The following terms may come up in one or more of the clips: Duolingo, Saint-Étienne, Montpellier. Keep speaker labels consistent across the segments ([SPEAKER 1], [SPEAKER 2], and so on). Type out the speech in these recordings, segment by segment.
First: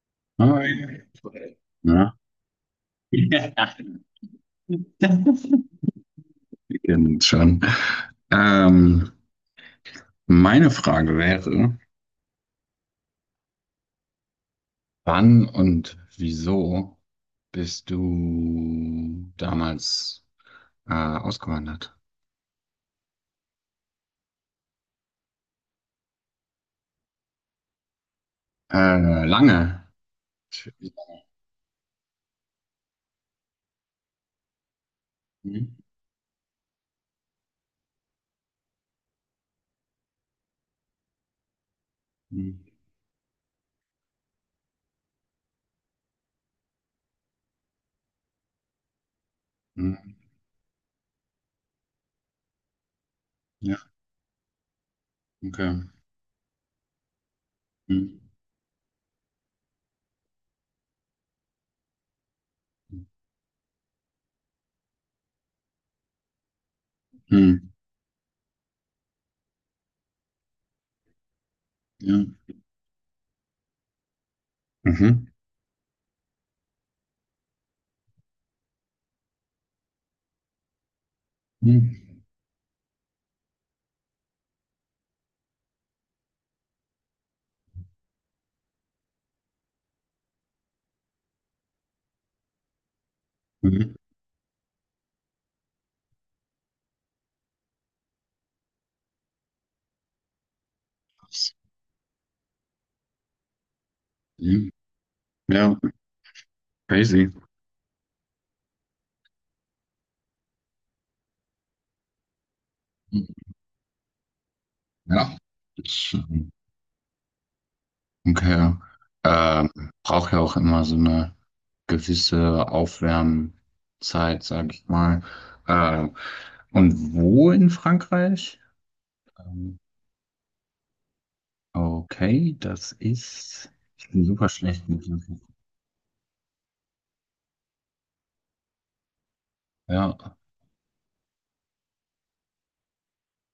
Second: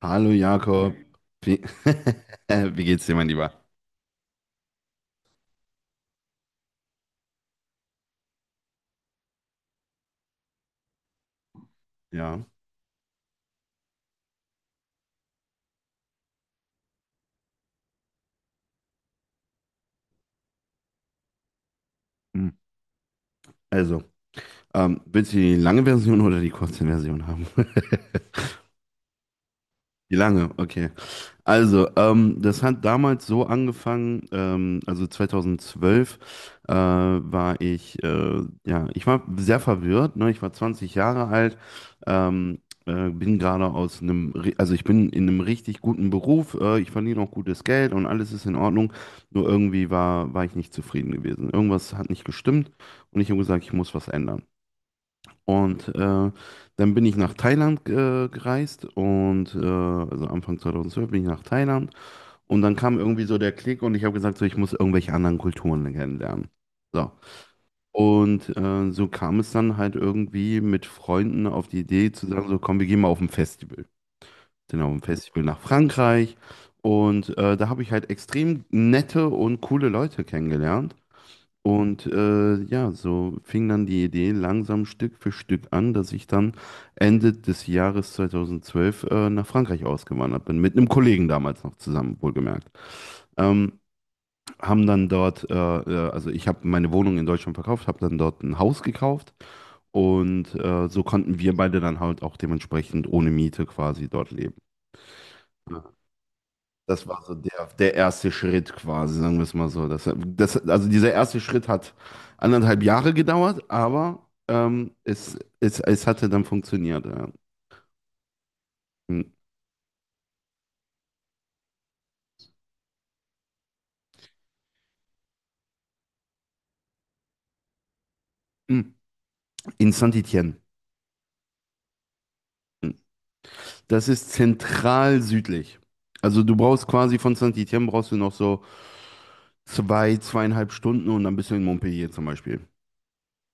[SPEAKER 1] Hallo Jakob,
[SPEAKER 2] Hi.
[SPEAKER 1] wie,
[SPEAKER 2] Na?
[SPEAKER 1] wie geht's dir, mein Lieber?
[SPEAKER 2] Ja. Wir kennen uns schon. Ähm, Meine Frage wäre,
[SPEAKER 1] Ja.
[SPEAKER 2] wann und wieso bist du damals ausgewandert?
[SPEAKER 1] Hm. Also, willst du die lange Version oder die kurze Version haben?
[SPEAKER 2] Lange.
[SPEAKER 1] Die lange, okay. Also, das hat damals so angefangen, also
[SPEAKER 2] Hm,
[SPEAKER 1] 2012 war ich, ja, ich war sehr verwirrt, ne? Ich war 20 Jahre alt,
[SPEAKER 2] hm,
[SPEAKER 1] ähm, bin gerade aus einem, also ich bin in einem richtig guten Beruf, ich verdiene auch gutes Geld und alles ist in Ordnung, nur irgendwie
[SPEAKER 2] hm,
[SPEAKER 1] war ich nicht zufrieden gewesen. Irgendwas hat nicht gestimmt und ich habe gesagt, ich
[SPEAKER 2] ja,
[SPEAKER 1] muss was ändern.
[SPEAKER 2] okay.
[SPEAKER 1] Und dann bin ich nach Thailand
[SPEAKER 2] Hm,
[SPEAKER 1] gereist und also Anfang 2012 bin ich nach Thailand und dann kam irgendwie so der Klick und ich habe gesagt, so, ich muss irgendwelche anderen Kulturen kennenlernen. So.
[SPEAKER 2] hm,
[SPEAKER 1] Und so kam es dann halt irgendwie mit Freunden auf die Idee
[SPEAKER 2] ja,
[SPEAKER 1] zu sagen, so komm, wir gehen mal auf ein Festival. Sind auf ein
[SPEAKER 2] mhm,
[SPEAKER 1] Festival nach Frankreich. Und da habe ich halt extrem nette und coole Leute kennengelernt.
[SPEAKER 2] hm,
[SPEAKER 1] Und ja, so fing dann die Idee langsam Stück für Stück an, dass ich dann Ende des Jahres 2012 nach Frankreich ausgewandert bin. Mit einem Kollegen damals noch zusammen, wohlgemerkt. Ähm,
[SPEAKER 2] mhm,
[SPEAKER 1] Haben dann dort, also ich habe meine Wohnung in Deutschland verkauft, habe dann dort ein Haus gekauft und so konnten wir beide dann halt auch dementsprechend ohne Miete quasi dort leben.
[SPEAKER 2] hm. Ja,
[SPEAKER 1] Das war
[SPEAKER 2] crazy.
[SPEAKER 1] so der erste Schritt quasi, sagen wir es mal so. Also dieser erste Schritt hat 1,5 Jahre gedauert, aber
[SPEAKER 2] Ja.
[SPEAKER 1] es hatte dann funktioniert. Ja.
[SPEAKER 2] Okay.
[SPEAKER 1] Mm.
[SPEAKER 2] Braucht ja auch immer so eine gewisse Aufwärmzeit, sag ich mal. Ähm, und wo in Frankreich? Ähm,
[SPEAKER 1] In Saint-Étienne.
[SPEAKER 2] okay, das
[SPEAKER 1] Hm.
[SPEAKER 2] ist.
[SPEAKER 1] Das
[SPEAKER 2] Ich bin
[SPEAKER 1] ist
[SPEAKER 2] super schlecht mit
[SPEAKER 1] zentral
[SPEAKER 2] dem.
[SPEAKER 1] südlich. Also du brauchst quasi von Saint-Étienne brauchst du noch so 2,
[SPEAKER 2] Ja,
[SPEAKER 1] 2,5 Stunden und dann bist du in Montpellier zum Beispiel.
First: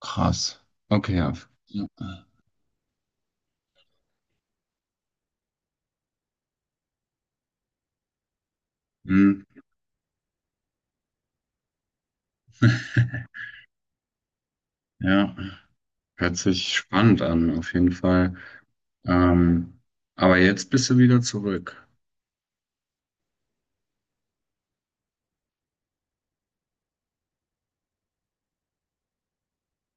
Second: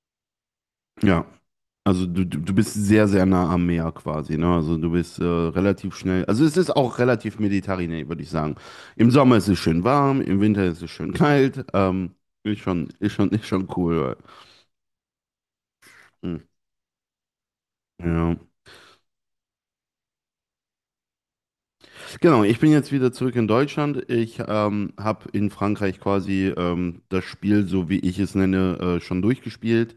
[SPEAKER 2] krass. Okay,
[SPEAKER 1] Ja,
[SPEAKER 2] ja. Ja.
[SPEAKER 1] also du bist sehr, sehr nah am Meer quasi, ne? Also du bist relativ schnell. Also es ist auch relativ mediterran, würde ich sagen. Im Sommer
[SPEAKER 2] Hm.
[SPEAKER 1] ist es schön warm, im Winter ist es schön kalt. Ähm, ist schon, ist schon, ist schon cool.
[SPEAKER 2] Ja, hört
[SPEAKER 1] Hm,
[SPEAKER 2] sich spannend an, auf jeden
[SPEAKER 1] Ja.
[SPEAKER 2] Fall. Ähm, aber jetzt bist du wieder zurück.
[SPEAKER 1] Genau, ich bin jetzt wieder zurück in Deutschland. Ich habe in Frankreich quasi das Spiel, so wie ich es nenne, schon durchgespielt.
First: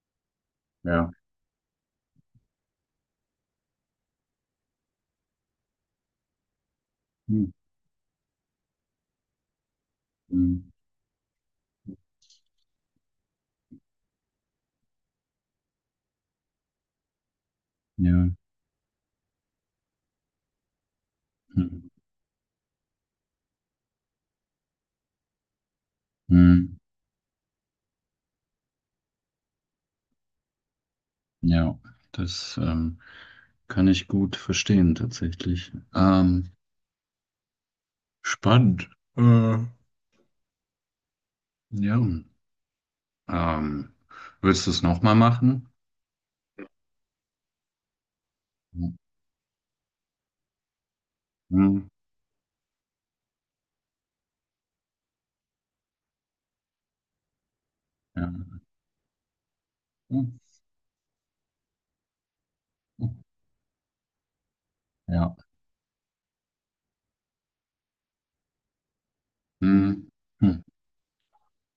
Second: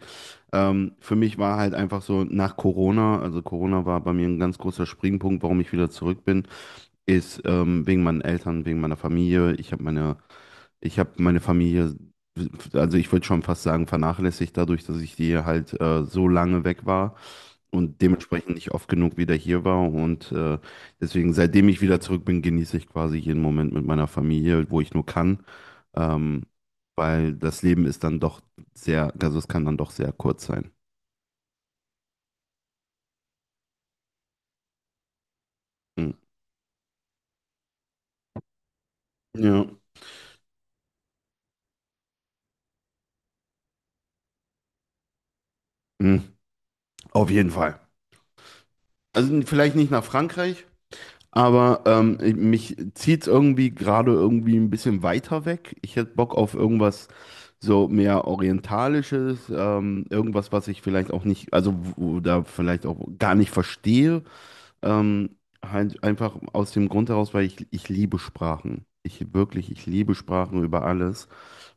[SPEAKER 1] Ähm,
[SPEAKER 2] Ja.
[SPEAKER 1] für mich war halt einfach so nach Corona, also Corona war bei mir ein ganz großer Springpunkt, warum ich wieder zurück bin, ist
[SPEAKER 2] Hm,
[SPEAKER 1] wegen meinen Eltern, wegen meiner Familie. Ich habe meine
[SPEAKER 2] hm,
[SPEAKER 1] ich habe meine Familie, also ich würde schon fast sagen, vernachlässigt dadurch, dass ich die halt so lange weg war und
[SPEAKER 2] ja.
[SPEAKER 1] dementsprechend nicht oft genug wieder hier war. Und deswegen, seitdem ich
[SPEAKER 2] Hm,
[SPEAKER 1] wieder zurück bin, genieße ich quasi jeden Moment mit meiner Familie, wo ich nur kann. Ähm,
[SPEAKER 2] hm.
[SPEAKER 1] weil das Leben ist dann doch sehr, also es kann dann doch sehr kurz sein.
[SPEAKER 2] Ja, das kann ich gut verstehen tatsächlich.
[SPEAKER 1] Mhm.
[SPEAKER 2] Spannend. Äh,
[SPEAKER 1] Ja,
[SPEAKER 2] ja. Ähm, Willst du es nochmal machen?
[SPEAKER 1] mhm. Auf jeden Fall.
[SPEAKER 2] Hm,
[SPEAKER 1] Also vielleicht nicht nach Frankreich. Aber
[SPEAKER 2] hm,
[SPEAKER 1] mich zieht es irgendwie gerade irgendwie ein bisschen weiter weg. Ich hätte Bock auf irgendwas so mehr
[SPEAKER 2] ja.
[SPEAKER 1] Orientalisches,
[SPEAKER 2] Hm,
[SPEAKER 1] irgendwas, was ich vielleicht auch nicht, also da vielleicht auch
[SPEAKER 2] hm,
[SPEAKER 1] gar nicht verstehe.
[SPEAKER 2] ja.
[SPEAKER 1] Ähm, halt einfach aus dem Grund heraus, weil ich liebe Sprachen. Ich
[SPEAKER 2] Hm,
[SPEAKER 1] liebe Sprachen
[SPEAKER 2] hm,
[SPEAKER 1] über alles.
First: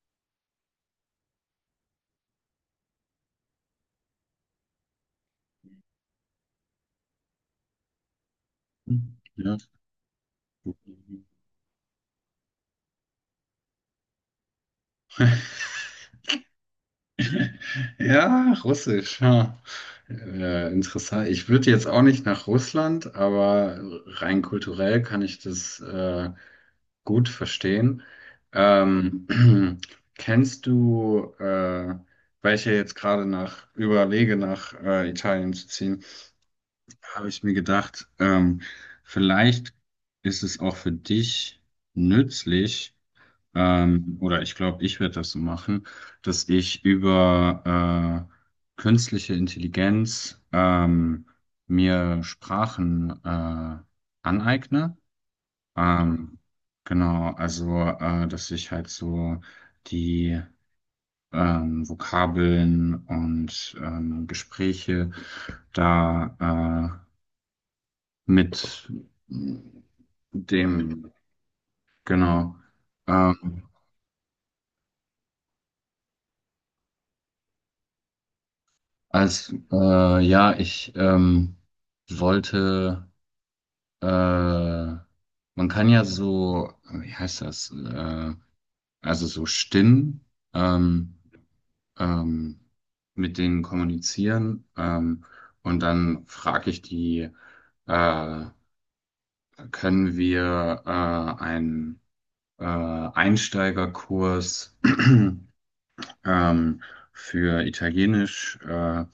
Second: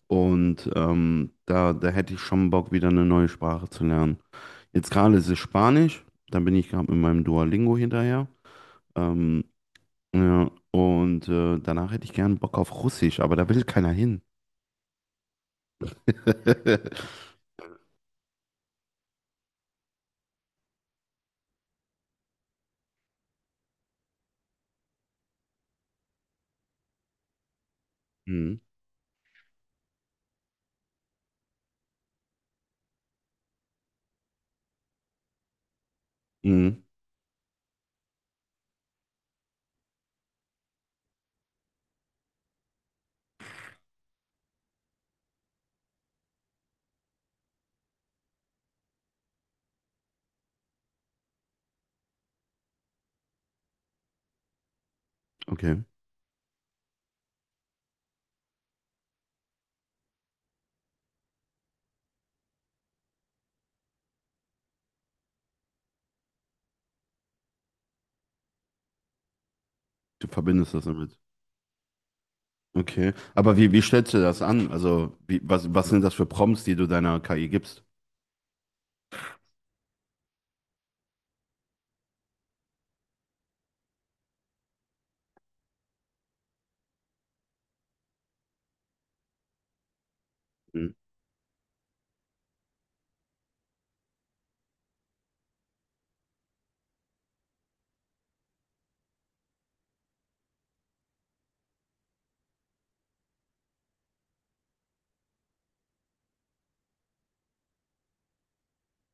[SPEAKER 1] Und da hätte ich schon Bock, wieder eine neue Sprache zu lernen. Jetzt gerade ist es Spanisch, dann bin ich gerade mit meinem Duolingo hinterher.
[SPEAKER 2] hm,
[SPEAKER 1] Ähm,
[SPEAKER 2] ja.
[SPEAKER 1] ja, und danach hätte ich gern Bock auf Russisch, aber da will keiner hin.
[SPEAKER 2] Ja, Russisch. Ha. Interessant. Ich würde jetzt auch nicht nach Russland, aber rein kulturell kann ich das gut verstehen.
[SPEAKER 1] Mhm.
[SPEAKER 2] Ähm, Kennst du, weil ich ja jetzt gerade nach überlege, nach Italien zu ziehen,
[SPEAKER 1] Mhm.
[SPEAKER 2] habe ich mir gedacht, vielleicht ist es auch für dich nützlich, oder ich glaube, ich werde das so machen, dass ich über künstliche Intelligenz mir Sprachen aneigne.
[SPEAKER 1] Okay,
[SPEAKER 2] Ähm, genau, also dass ich halt so die Vokabeln und Gespräche da mit
[SPEAKER 1] du verbindest das
[SPEAKER 2] dem,
[SPEAKER 1] damit.
[SPEAKER 2] genau.
[SPEAKER 1] Okay, aber
[SPEAKER 2] ähm,
[SPEAKER 1] wie stellst du das an? Also, was sind das für Prompts, die du deiner KI gibst?
[SPEAKER 2] Ja, ich wollte, äh, man kann ja so, wie heißt das, also so Stimmen
[SPEAKER 1] Mhm.
[SPEAKER 2] ähm, ähm, mit denen kommunizieren, und dann frage ich die, äh, können wir einen Einsteigerkurs ähm, für Italienisch äh,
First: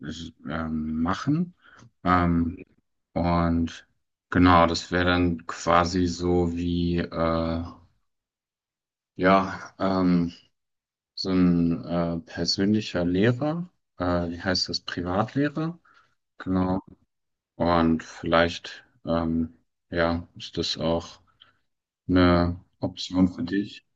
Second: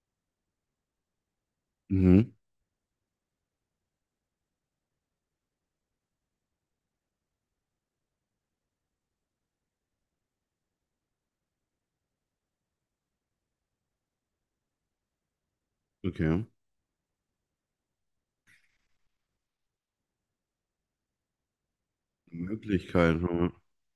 [SPEAKER 2] s- ähm, machen?
[SPEAKER 1] Mhm.
[SPEAKER 2] Ähm, Und genau, das wäre dann quasi so wie, ja, so ein persönlicher Lehrer. Wie heißt das? Privatlehrer.
[SPEAKER 1] Okay,
[SPEAKER 2] Genau. Und vielleicht, ja, ist das auch eine
[SPEAKER 1] Möglichkeit.
[SPEAKER 2] Option für dich.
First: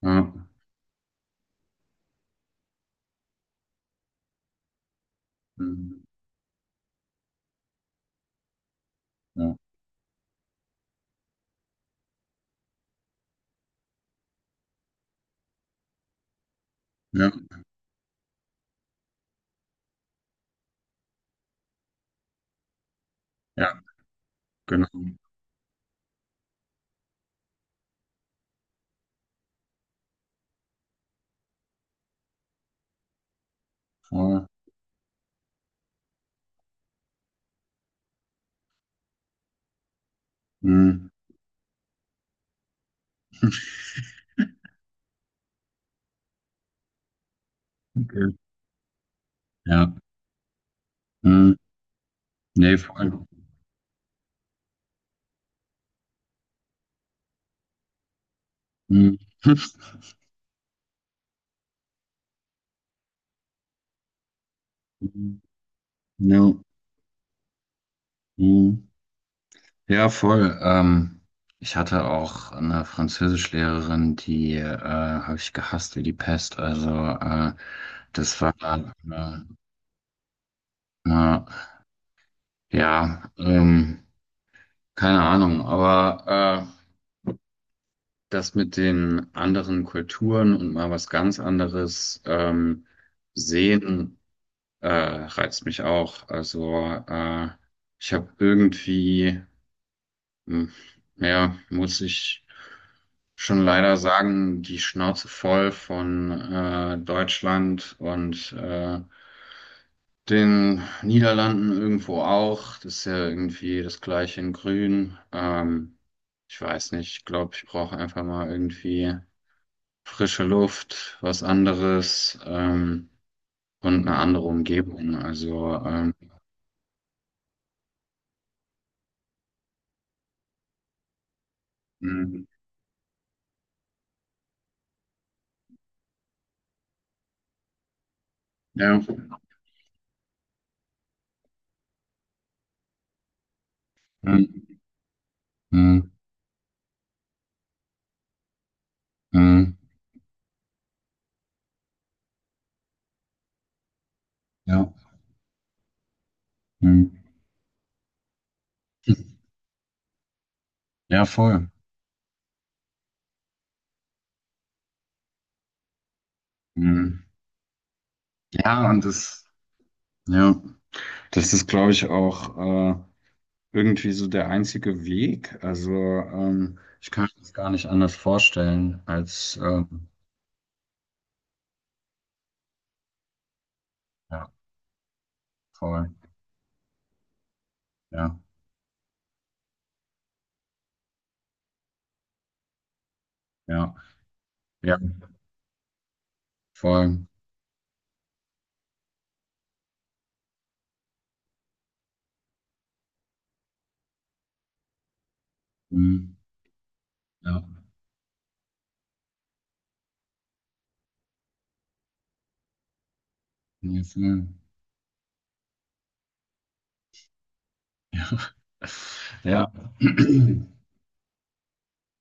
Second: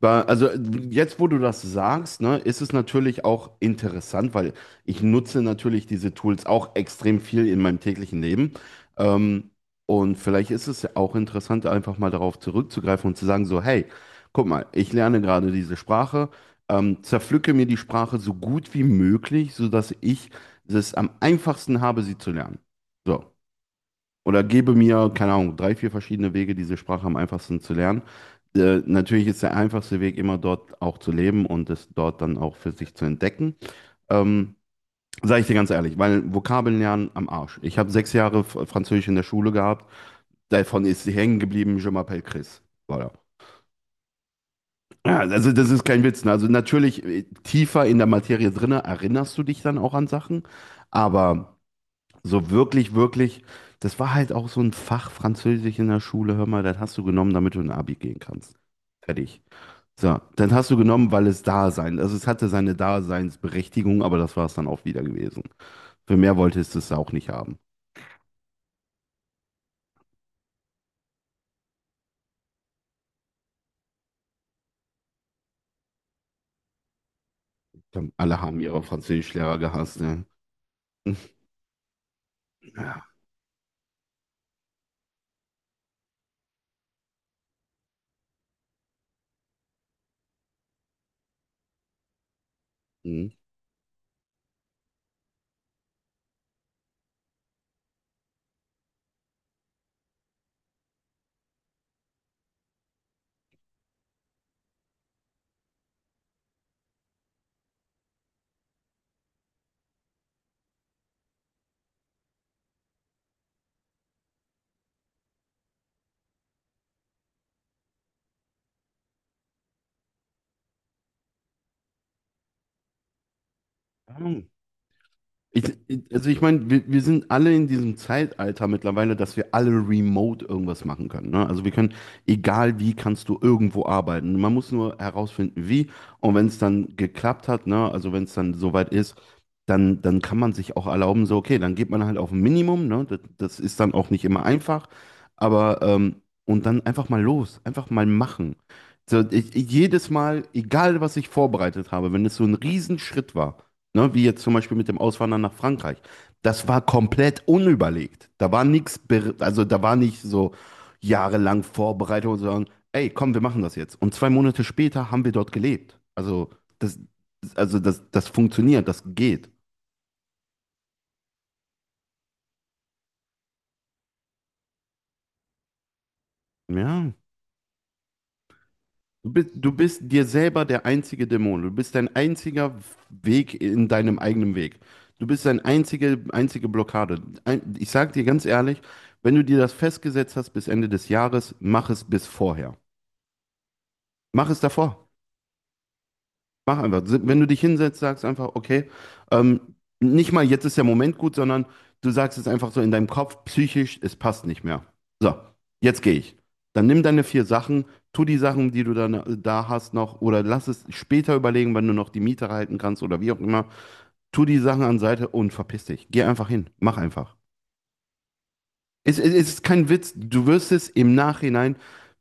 [SPEAKER 2] Ja,
[SPEAKER 1] Also jetzt, wo du das sagst, ne, ist es natürlich auch interessant, weil ich nutze natürlich
[SPEAKER 2] mhm,
[SPEAKER 1] diese Tools auch extrem viel in meinem täglichen Leben. Ähm,
[SPEAKER 2] ja,
[SPEAKER 1] und vielleicht ist es ja auch interessant, einfach mal darauf zurückzugreifen und zu sagen, so, hey, guck mal, ich lerne gerade diese Sprache,
[SPEAKER 2] ja,
[SPEAKER 1] zerpflücke mir die Sprache so gut wie möglich, sodass ich es am einfachsten habe, sie zu lernen. So,
[SPEAKER 2] ja,
[SPEAKER 1] oder gebe
[SPEAKER 2] genau.
[SPEAKER 1] mir, keine Ahnung, drei, vier verschiedene Wege, diese Sprache am einfachsten zu lernen. Natürlich ist der einfachste Weg immer dort auch zu leben und es dort dann auch für sich zu entdecken.
[SPEAKER 2] Voll.
[SPEAKER 1] Ähm, sage ich dir ganz ehrlich, weil Vokabeln lernen am Arsch. Ich habe 6 Jahre Französisch in der Schule gehabt, davon ist
[SPEAKER 2] Mhm.
[SPEAKER 1] hängen geblieben, Je m'appelle Chris. Voilà. Ja, also das ist kein Witz. Ne? Also natürlich tiefer in der
[SPEAKER 2] Okay.
[SPEAKER 1] Materie drinne erinnerst du dich dann
[SPEAKER 2] Ja.
[SPEAKER 1] auch an Sachen, aber
[SPEAKER 2] Mhm.
[SPEAKER 1] so
[SPEAKER 2] Nee,
[SPEAKER 1] wirklich,
[SPEAKER 2] voll.
[SPEAKER 1] wirklich, das war halt auch so ein Fach Französisch in der Schule. Hör mal, das hast du genommen, damit du in Abi gehen kannst.
[SPEAKER 2] Mhm.
[SPEAKER 1] Fertig. So, dann hast du genommen, weil es da sein, also es hatte seine Daseinsberechtigung, aber das war es dann auch wieder
[SPEAKER 2] Mhm.
[SPEAKER 1] gewesen. Für mehr
[SPEAKER 2] Ja.
[SPEAKER 1] wolltest du es auch nicht haben.
[SPEAKER 2] Mhm. Ja, voll. Ich hatte auch eine Französischlehrerin, die habe ich gehasst wie die Pest. Also äh,
[SPEAKER 1] Dann Alle
[SPEAKER 2] das war
[SPEAKER 1] haben ihre Französischlehrer gehasst, ne?
[SPEAKER 2] na,
[SPEAKER 1] Ja.
[SPEAKER 2] ja, keine Ahnung. Aber das mit den anderen Kulturen und mal was ganz anderes sehen reizt mich auch. Also ich habe irgendwie hm. Ja, muss ich schon leider sagen, die Schnauze voll von Deutschland und den Niederlanden irgendwo auch. Das ist ja irgendwie das gleiche in Grün. Ich weiß nicht, ich glaube, ich brauche einfach mal irgendwie frische Luft, was anderes und eine andere
[SPEAKER 1] Mhm.
[SPEAKER 2] Umgebung.
[SPEAKER 1] Ich,
[SPEAKER 2] Also,
[SPEAKER 1] ich- also ich meine, wir sind alle in diesem Zeitalter mittlerweile, dass wir alle remote irgendwas machen können. Ne? Also wir können,
[SPEAKER 2] hm,
[SPEAKER 1] egal wie, kannst du irgendwo arbeiten. Man muss nur herausfinden, wie. Und wenn es dann geklappt hat, ne? Also wenn es dann soweit
[SPEAKER 2] ja,
[SPEAKER 1] ist, dann, kann man sich auch erlauben, so, okay, dann geht man halt auf ein Minimum. Ne? Das ist dann auch nicht immer
[SPEAKER 2] hm,
[SPEAKER 1] einfach. Aber,
[SPEAKER 2] hm, hm,
[SPEAKER 1] ähm, und dann einfach mal los, einfach mal machen. So,
[SPEAKER 2] hm,
[SPEAKER 1] jedes Mal, egal was ich vorbereitet habe, wenn es so ein Riesenschritt war. Ne, wie jetzt zum Beispiel
[SPEAKER 2] ja,
[SPEAKER 1] mit dem Auswandern nach Frankreich. Das war
[SPEAKER 2] hm,
[SPEAKER 1] komplett unüberlegt. Da war nichts, also da war nicht so
[SPEAKER 2] ja,
[SPEAKER 1] jahrelang
[SPEAKER 2] voll.
[SPEAKER 1] Vorbereitung, sondern ey, komm, wir machen das jetzt. Und 2 Monate später haben wir dort gelebt. Das,
[SPEAKER 2] Hm.
[SPEAKER 1] also das funktioniert,
[SPEAKER 2] Ja,
[SPEAKER 1] das
[SPEAKER 2] und das,
[SPEAKER 1] geht.
[SPEAKER 2] ja, das ist, glaube ich, auch irgendwie so der einzige Weg. Also, ich
[SPEAKER 1] Ja,
[SPEAKER 2] kann mir das gar nicht anders vorstellen
[SPEAKER 1] Du bist,
[SPEAKER 2] als,
[SPEAKER 1] du bist dir selber der einzige Dämon. Du bist dein einziger Weg in deinem
[SPEAKER 2] ja,
[SPEAKER 1] eigenen Weg. Du bist deine
[SPEAKER 2] voll,
[SPEAKER 1] einzige, einzige Blockade. Ich sage dir
[SPEAKER 2] ja,
[SPEAKER 1] ganz ehrlich, wenn du dir das festgesetzt hast bis Ende des Jahres, mach es bis vorher.
[SPEAKER 2] ja,
[SPEAKER 1] Mach es
[SPEAKER 2] ja,
[SPEAKER 1] davor. Mach einfach.
[SPEAKER 2] voll,
[SPEAKER 1] Wenn du dich hinsetzt, sagst einfach, okay, ähm, nicht mal jetzt ist der Moment gut, sondern du sagst es einfach so in deinem Kopf, psychisch, es passt nicht mehr. So, jetzt gehe
[SPEAKER 2] mhm,
[SPEAKER 1] ich. Dann nimm deine vier
[SPEAKER 2] ja,
[SPEAKER 1] Sachen, tu die Sachen, die du dann da hast noch, oder lass es später überlegen, wenn du noch die Miete halten kannst oder wie auch immer.
[SPEAKER 2] nee,
[SPEAKER 1] Tu
[SPEAKER 2] voll.
[SPEAKER 1] die Sachen an Seite und verpiss dich. Geh einfach hin. Mach einfach. Es ist
[SPEAKER 2] Ja,
[SPEAKER 1] kein Witz. Du wirst es im Nachhinein,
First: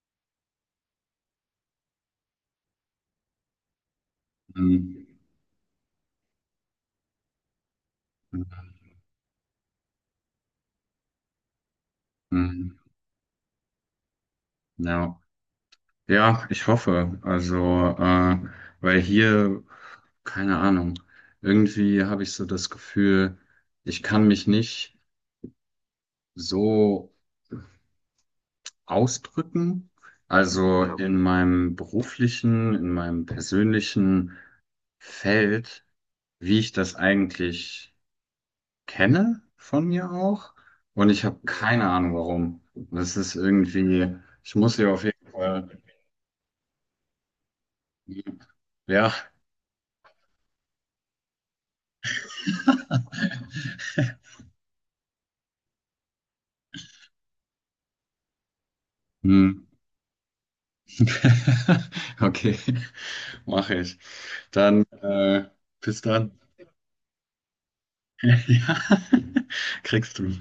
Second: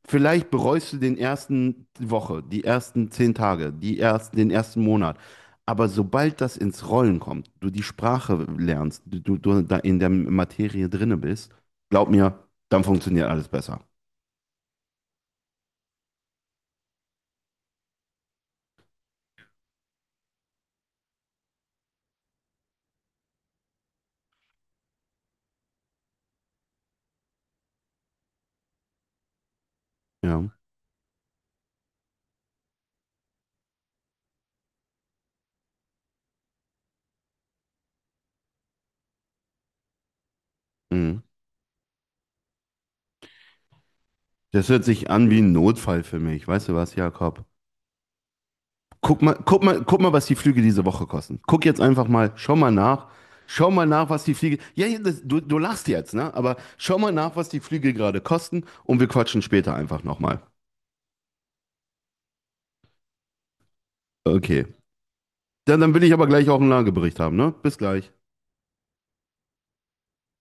[SPEAKER 1] vielleicht bereust du den ersten Woche, die ersten 10 Tage, die ersten, den ersten
[SPEAKER 2] mhm,
[SPEAKER 1] Monat. Aber sobald das ins Rollen kommt, du die Sprache lernst, du da in der Materie drinne bist, glaub mir,
[SPEAKER 2] mhm,
[SPEAKER 1] dann funktioniert alles besser.
[SPEAKER 2] ja, ja, ich hoffe, also, weil hier, keine Ahnung, irgendwie habe ich so das Gefühl, ich kann mich nicht so ausdrücken.
[SPEAKER 1] Ja.
[SPEAKER 2] Also ja, in meinem beruflichen, in meinem persönlichen Feld, wie ich das eigentlich kenne von mir auch. Und
[SPEAKER 1] Mhm.
[SPEAKER 2] ich habe keine Ahnung, warum. Das ist irgendwie, ich
[SPEAKER 1] Das
[SPEAKER 2] muss
[SPEAKER 1] hört
[SPEAKER 2] hier auf
[SPEAKER 1] sich
[SPEAKER 2] jeden
[SPEAKER 1] an wie ein
[SPEAKER 2] Fall,
[SPEAKER 1] Notfall für mich. Weißt du was, Jakob?
[SPEAKER 2] ja.
[SPEAKER 1] Guck mal, guck mal, guck mal, was die Flüge diese Woche kosten. Guck jetzt einfach mal, schau mal nach. Schau mal nach, was die Flüge. Ja, ja, du lachst jetzt, ne? Aber schau mal nach, was die Flüge gerade kosten und wir quatschen
[SPEAKER 2] Hm.
[SPEAKER 1] später einfach nochmal.
[SPEAKER 2] Okay, mache ich.
[SPEAKER 1] Okay.
[SPEAKER 2] Dann
[SPEAKER 1] Dann
[SPEAKER 2] bis
[SPEAKER 1] will ich aber
[SPEAKER 2] dann.
[SPEAKER 1] gleich auch einen Lagebericht haben, ne? Bis gleich.
[SPEAKER 2] Ja, kriegst du.